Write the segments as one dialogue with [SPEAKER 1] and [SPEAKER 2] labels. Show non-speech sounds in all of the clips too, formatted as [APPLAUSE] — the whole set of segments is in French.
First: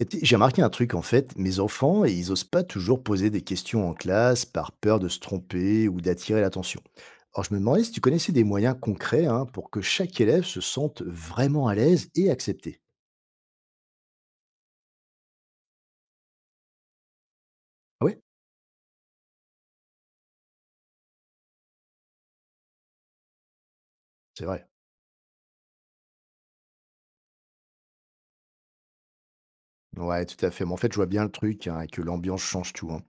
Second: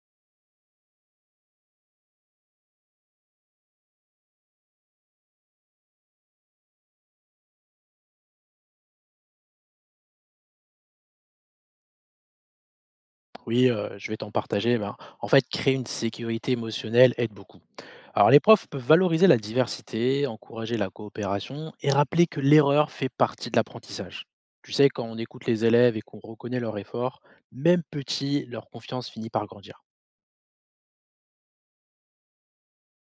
[SPEAKER 1] Et puis, j'ai remarqué un truc en fait, mes enfants, ils osent pas toujours poser des questions en classe par peur de se tromper ou d'attirer l'attention. Alors je me demandais si tu connaissais des moyens concrets, hein, pour que chaque élève se sente vraiment à l'aise et accepté.
[SPEAKER 2] Oui, je vais t'en partager. Ben, en fait, créer une sécurité émotionnelle aide beaucoup.
[SPEAKER 1] Ah ouais,
[SPEAKER 2] Alors, les profs peuvent valoriser la diversité, encourager la coopération et rappeler que l'erreur fait partie de l'apprentissage.
[SPEAKER 1] c'est vrai.
[SPEAKER 2] Tu sais, quand on écoute les élèves et qu'on reconnaît leur effort, même petit, leur confiance finit par grandir.
[SPEAKER 1] Ouais, tout à fait. Mais en fait, je vois bien le truc, hein, que l'ambiance change tout, hein.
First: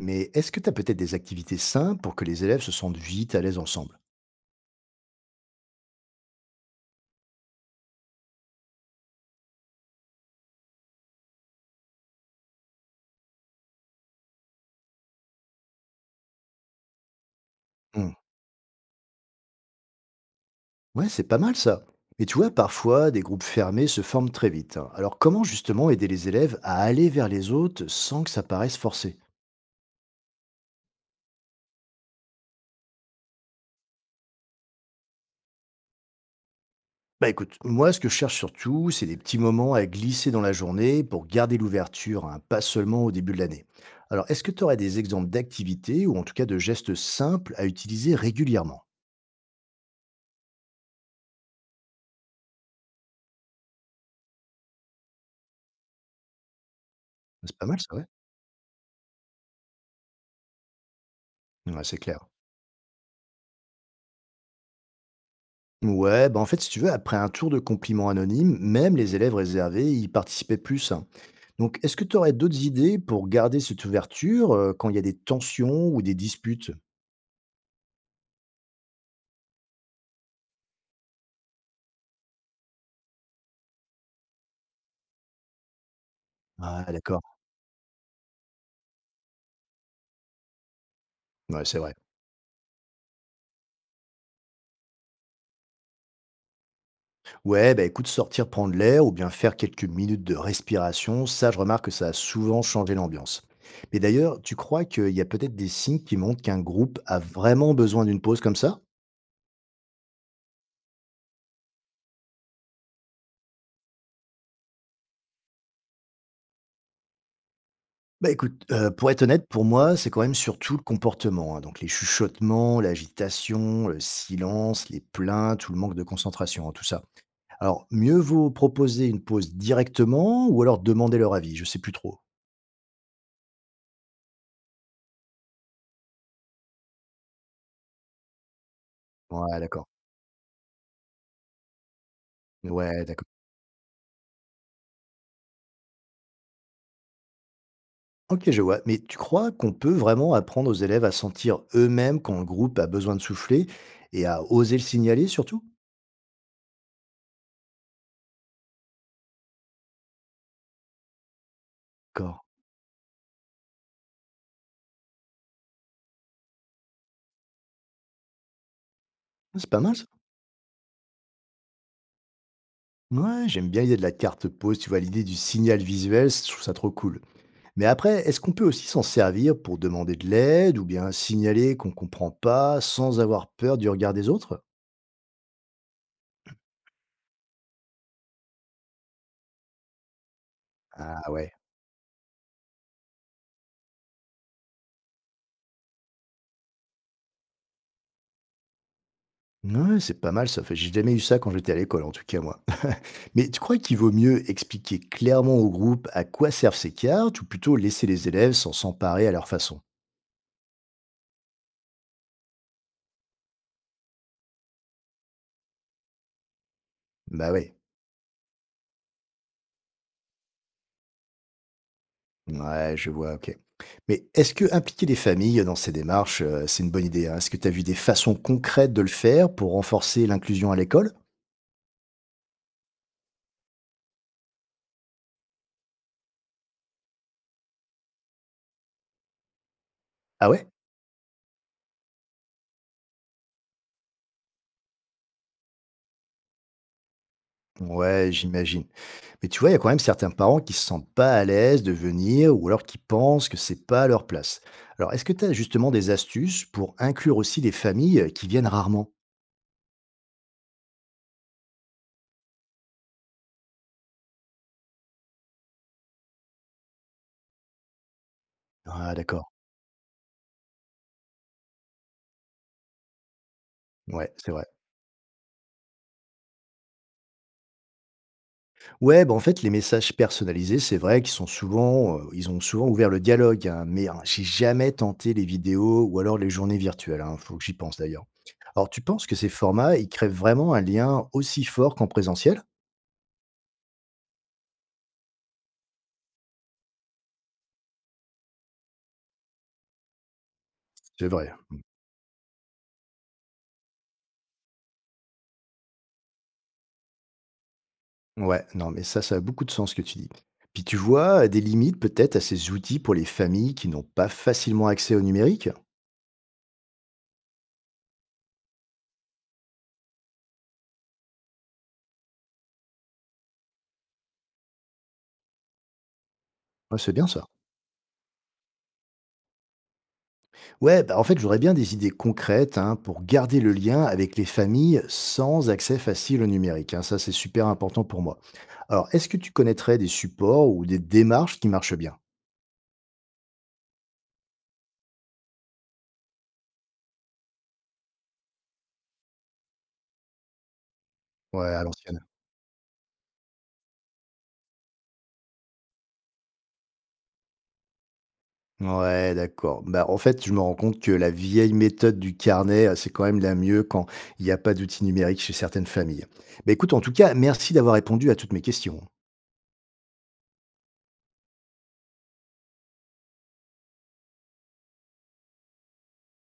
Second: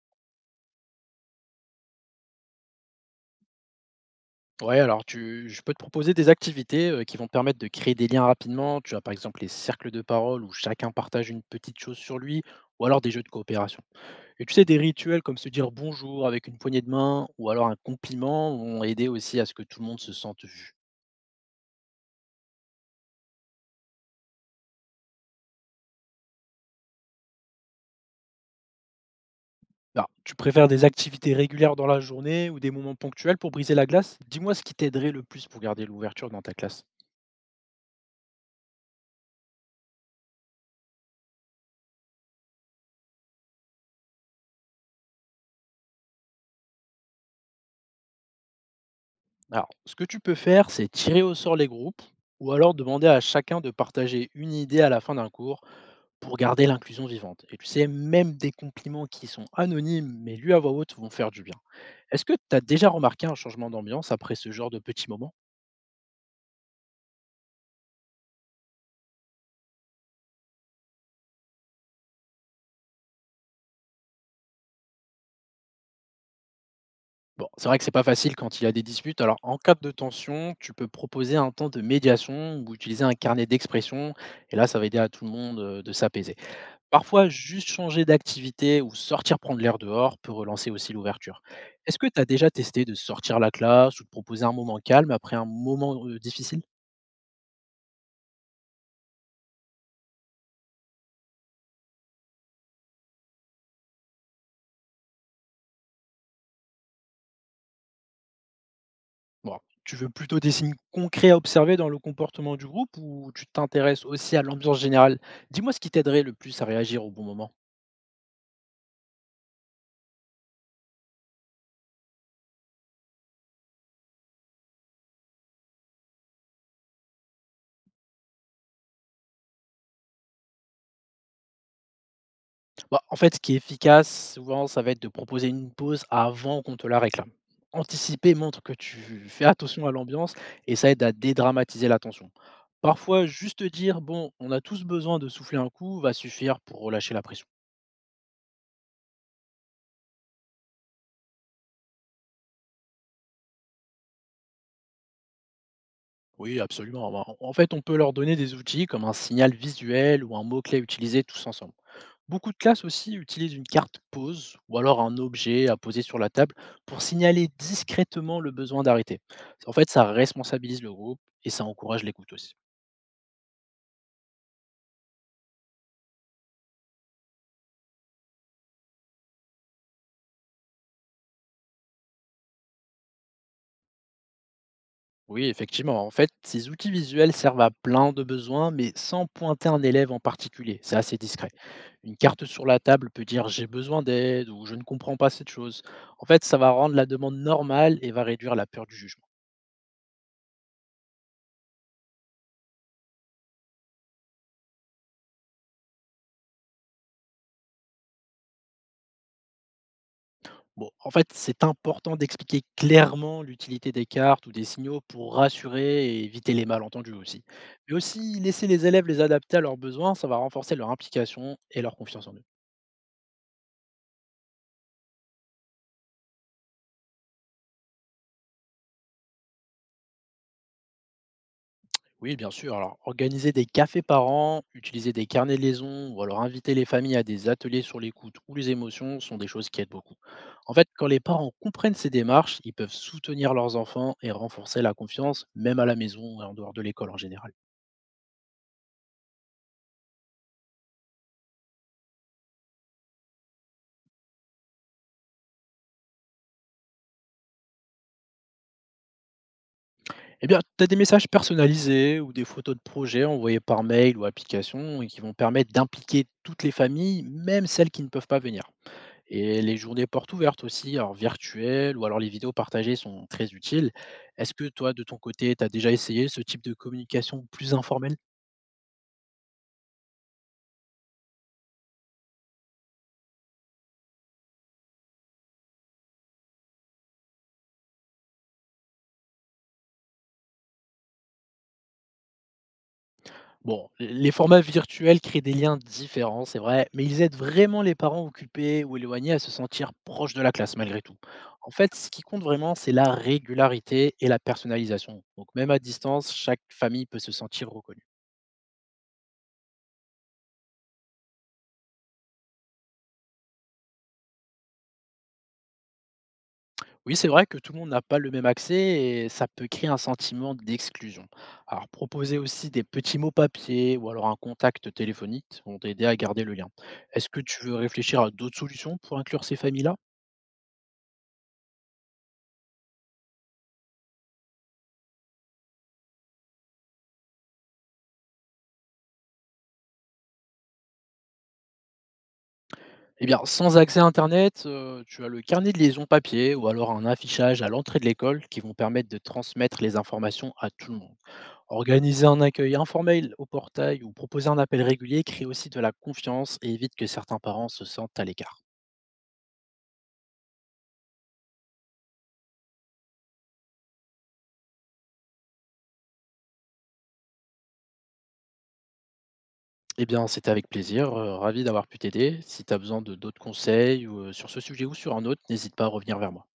[SPEAKER 1] Mais est-ce que tu as peut-être des activités simples pour que les élèves se sentent vite à l'aise ensemble?
[SPEAKER 2] Ouais, alors tu je peux te proposer des activités, qui vont te permettre de créer des liens rapidement. Tu as par exemple les cercles de parole où chacun partage une petite chose sur lui ou alors des jeux de coopération. Et tu sais, des rituels comme se dire «bonjour» avec une poignée de main ou alors un
[SPEAKER 1] Hmm.
[SPEAKER 2] compliment vont aider aussi à ce que tout le monde se sente vu.
[SPEAKER 1] Ouais, c'est pas mal ça. Mais tu vois, parfois, des groupes fermés se forment très vite, hein. Alors comment justement aider les élèves à aller vers les autres sans que ça paraisse forcé?
[SPEAKER 2] Alors, tu préfères des activités régulières dans la journée ou des moments ponctuels pour briser la glace? Dis-moi ce qui t'aiderait le plus pour garder l'ouverture dans ta classe.
[SPEAKER 1] Bah écoute, moi ce que je cherche surtout, c'est des petits moments à glisser dans la journée pour garder l'ouverture, hein, pas seulement au début de l'année. Alors est-ce que tu aurais des exemples d'activités ou en tout cas de gestes simples à utiliser régulièrement?
[SPEAKER 2] Alors, ce que tu peux faire, c'est tirer au sort les groupes ou alors demander à chacun de partager une idée à la fin d'un cours pour garder l'inclusion vivante.
[SPEAKER 1] C'est
[SPEAKER 2] Et
[SPEAKER 1] pas
[SPEAKER 2] tu
[SPEAKER 1] mal
[SPEAKER 2] sais,
[SPEAKER 1] ça, ouais?
[SPEAKER 2] même des compliments qui sont anonymes mais lus à voix haute vont faire du bien.
[SPEAKER 1] Ouais, c'est
[SPEAKER 2] Est-ce
[SPEAKER 1] clair.
[SPEAKER 2] que tu as déjà remarqué un changement d'ambiance après ce genre de petits moments?
[SPEAKER 1] Ouais, bah en fait, si tu veux, après un tour de compliments anonymes, même les élèves réservés y participaient plus, hein. Donc, est-ce que tu aurais d'autres idées pour garder cette ouverture quand il y a des tensions ou des disputes?
[SPEAKER 2] Bon, c'est vrai que c'est pas facile quand il y a des disputes. Alors, en cas de tension, tu peux proposer un temps de médiation ou utiliser un carnet d'expression. Et là, ça va aider à tout le monde de s'apaiser.
[SPEAKER 1] Ah,
[SPEAKER 2] Parfois,
[SPEAKER 1] d'accord.
[SPEAKER 2] juste changer d'activité ou sortir prendre l'air dehors peut relancer aussi l'ouverture.
[SPEAKER 1] Ouais, c'est vrai.
[SPEAKER 2] Est-ce que tu as déjà testé de sortir la classe ou de proposer un moment calme après un moment difficile?
[SPEAKER 1] Ouais, bah écoute, sortir prendre l'air ou bien faire quelques minutes de respiration, ça, je remarque que ça a souvent changé l'ambiance. Mais d'ailleurs, tu crois qu'il y a peut-être des signes qui montrent qu'un groupe a vraiment besoin d'une pause comme ça?
[SPEAKER 2] Bon, tu veux plutôt des signes concrets à observer dans le comportement du groupe ou tu t'intéresses aussi à l'ambiance générale? Dis-moi ce qui t'aiderait le plus à réagir au bon moment.
[SPEAKER 1] Bah, écoute, pour être honnête, pour moi, c'est quand même surtout le comportement, hein, donc les chuchotements, l'agitation, le silence, les plaintes ou le manque de concentration, hein, tout ça. Alors, mieux vaut proposer une pause directement ou alors demander leur avis, je sais plus trop.
[SPEAKER 2] Bah, en fait, ce qui est efficace, souvent, ça va être de proposer une pause avant qu'on te la réclame. Anticiper montre que tu fais
[SPEAKER 1] Ouais, d'accord.
[SPEAKER 2] attention à l'ambiance et ça aide à dédramatiser la tension.
[SPEAKER 1] Ouais, d'accord.
[SPEAKER 2] Parfois, juste dire, bon, on a tous besoin de souffler un coup, va suffire pour relâcher la pression.
[SPEAKER 1] OK, je vois, mais tu crois qu'on peut vraiment apprendre aux élèves à sentir eux-mêmes quand le groupe a besoin de souffler et à oser le signaler surtout?
[SPEAKER 2] Oui, absolument. Bah, en fait, on peut leur donner des outils comme un signal visuel ou un mot-clé utilisé tous ensemble.
[SPEAKER 1] D'accord.
[SPEAKER 2] Beaucoup de classes aussi utilisent une carte pause ou alors un objet à poser sur la table pour signaler discrètement le besoin d'arrêter.
[SPEAKER 1] Ah, c'est
[SPEAKER 2] En
[SPEAKER 1] pas
[SPEAKER 2] fait,
[SPEAKER 1] mal ça.
[SPEAKER 2] ça responsabilise le groupe et ça encourage l'écoute aussi.
[SPEAKER 1] Ouais, j'aime bien l'idée de la carte pause, tu vois? L'idée du signal visuel, je trouve ça trop cool. Mais après, est-ce qu'on peut aussi s'en servir pour demander de l'aide ou bien signaler qu'on ne comprend pas sans avoir peur du regard des autres?
[SPEAKER 2] Oui, effectivement. En fait, ces outils visuels servent à plein de besoins, mais sans pointer un élève en particulier. C'est assez
[SPEAKER 1] Ah
[SPEAKER 2] discret.
[SPEAKER 1] ouais.
[SPEAKER 2] Une carte sur la table peut dire j'ai besoin d'aide ou je ne comprends pas cette chose. En fait, ça va rendre la demande normale et va réduire la peur du jugement.
[SPEAKER 1] Ouais, c'est pas mal ça. Fait, j'ai jamais eu ça quand j'étais à l'école, en tout cas moi. [LAUGHS] Mais tu crois qu'il vaut mieux expliquer clairement au groupe à quoi servent ces cartes ou plutôt laisser les élèves s'emparer à leur façon?
[SPEAKER 2] Bon, en fait, c'est important d'expliquer clairement l'utilité des cartes ou des signaux pour rassurer et éviter les malentendus aussi.
[SPEAKER 1] Bah ouais.
[SPEAKER 2] Mais aussi, laisser les élèves les adapter à leurs besoins, ça va renforcer leur implication et leur confiance en eux.
[SPEAKER 1] Ouais, je vois, ok. Mais est-ce que impliquer les familles dans ces démarches, c'est une bonne idée, hein? Est-ce que tu as vu des façons concrètes de le faire pour renforcer l'inclusion à l'école?
[SPEAKER 2] Oui, bien sûr. Alors, organiser des cafés parents, utiliser des carnets de liaison ou alors inviter les familles à des ateliers sur l'écoute ou les émotions sont des choses qui aident beaucoup.
[SPEAKER 1] Ah ouais?
[SPEAKER 2] En fait, quand les parents comprennent ces démarches, ils peuvent soutenir leurs enfants et renforcer la confiance, même à la maison et en dehors de l'école en général.
[SPEAKER 1] Ouais, j'imagine. Mais tu vois, il y a quand même certains parents qui se sentent pas à l'aise de venir ou alors qui pensent que c'est pas à leur place. Alors, est-ce que tu as justement des astuces pour inclure aussi les familles qui viennent rarement?
[SPEAKER 2] Eh bien, tu as des messages personnalisés ou des photos de projets envoyés par mail ou application et qui vont permettre d'impliquer toutes les familles, même celles qui ne peuvent pas venir.
[SPEAKER 1] Ah, d'accord.
[SPEAKER 2] Et les journées portes ouvertes aussi, alors virtuelles ou alors les vidéos partagées sont très utiles.
[SPEAKER 1] Ouais, c'est
[SPEAKER 2] Est-ce
[SPEAKER 1] vrai.
[SPEAKER 2] que toi, de ton côté, tu as déjà essayé ce type de communication plus informelle?
[SPEAKER 1] Ouais, bah en fait, les messages personnalisés, c'est vrai qu'ils sont souvent, ils ont souvent ouvert le dialogue, hein, mais hein, j'ai jamais tenté les vidéos ou alors les journées virtuelles, hein, faut que j'y pense d'ailleurs. Alors, tu penses que ces formats, ils créent vraiment un lien aussi fort qu'en présentiel?
[SPEAKER 2] Bon, les formats virtuels créent des liens différents, c'est vrai, mais ils aident vraiment les parents occupés ou éloignés à se sentir proches de la classe malgré tout.
[SPEAKER 1] C'est vrai.
[SPEAKER 2] En fait, ce qui compte vraiment, c'est la régularité et la personnalisation. Donc même à distance, chaque famille peut se sentir reconnue.
[SPEAKER 1] Ouais, non, mais ça a beaucoup de sens ce que tu dis. Puis tu vois des limites peut-être à ces outils pour les familles qui n'ont pas facilement accès au numérique?
[SPEAKER 2] Oui, c'est vrai que tout le monde n'a pas le même accès et ça peut créer un sentiment d'exclusion. Alors proposer aussi des petits mots papier ou alors un contact téléphonique vont t'aider à garder le lien.
[SPEAKER 1] Ouais, c'est bien
[SPEAKER 2] Est-ce que
[SPEAKER 1] ça.
[SPEAKER 2] tu veux réfléchir à d'autres solutions pour inclure ces familles-là?
[SPEAKER 1] Ouais, bah en fait, j'aurais bien des idées concrètes, hein, pour garder le lien avec les familles sans accès facile au numérique, hein. Ça, c'est super important pour moi. Alors, est-ce que tu connaîtrais des supports ou des démarches qui marchent bien?
[SPEAKER 2] Eh bien, sans accès à Internet, tu as le carnet de liaison papier ou alors un affichage à l'entrée de l'école qui vont permettre de transmettre les informations à tout le monde.
[SPEAKER 1] Ouais, à l'ancienne.
[SPEAKER 2] Organiser un accueil informel au portail ou proposer un appel régulier crée aussi de la confiance et évite que certains parents se sentent à l'écart.
[SPEAKER 1] Ouais, d'accord. Bah, en fait, je me rends compte que la vieille méthode du carnet, c'est quand même la mieux quand il n'y a pas d'outils numériques chez certaines familles. Bah, écoute, en tout cas, merci d'avoir répondu à toutes mes questions.
[SPEAKER 2] Eh bien, c'était avec plaisir, ravi d'avoir pu t'aider. Si tu as besoin de d'autres conseils ou, sur ce sujet ou sur un autre, n'hésite pas à revenir vers moi.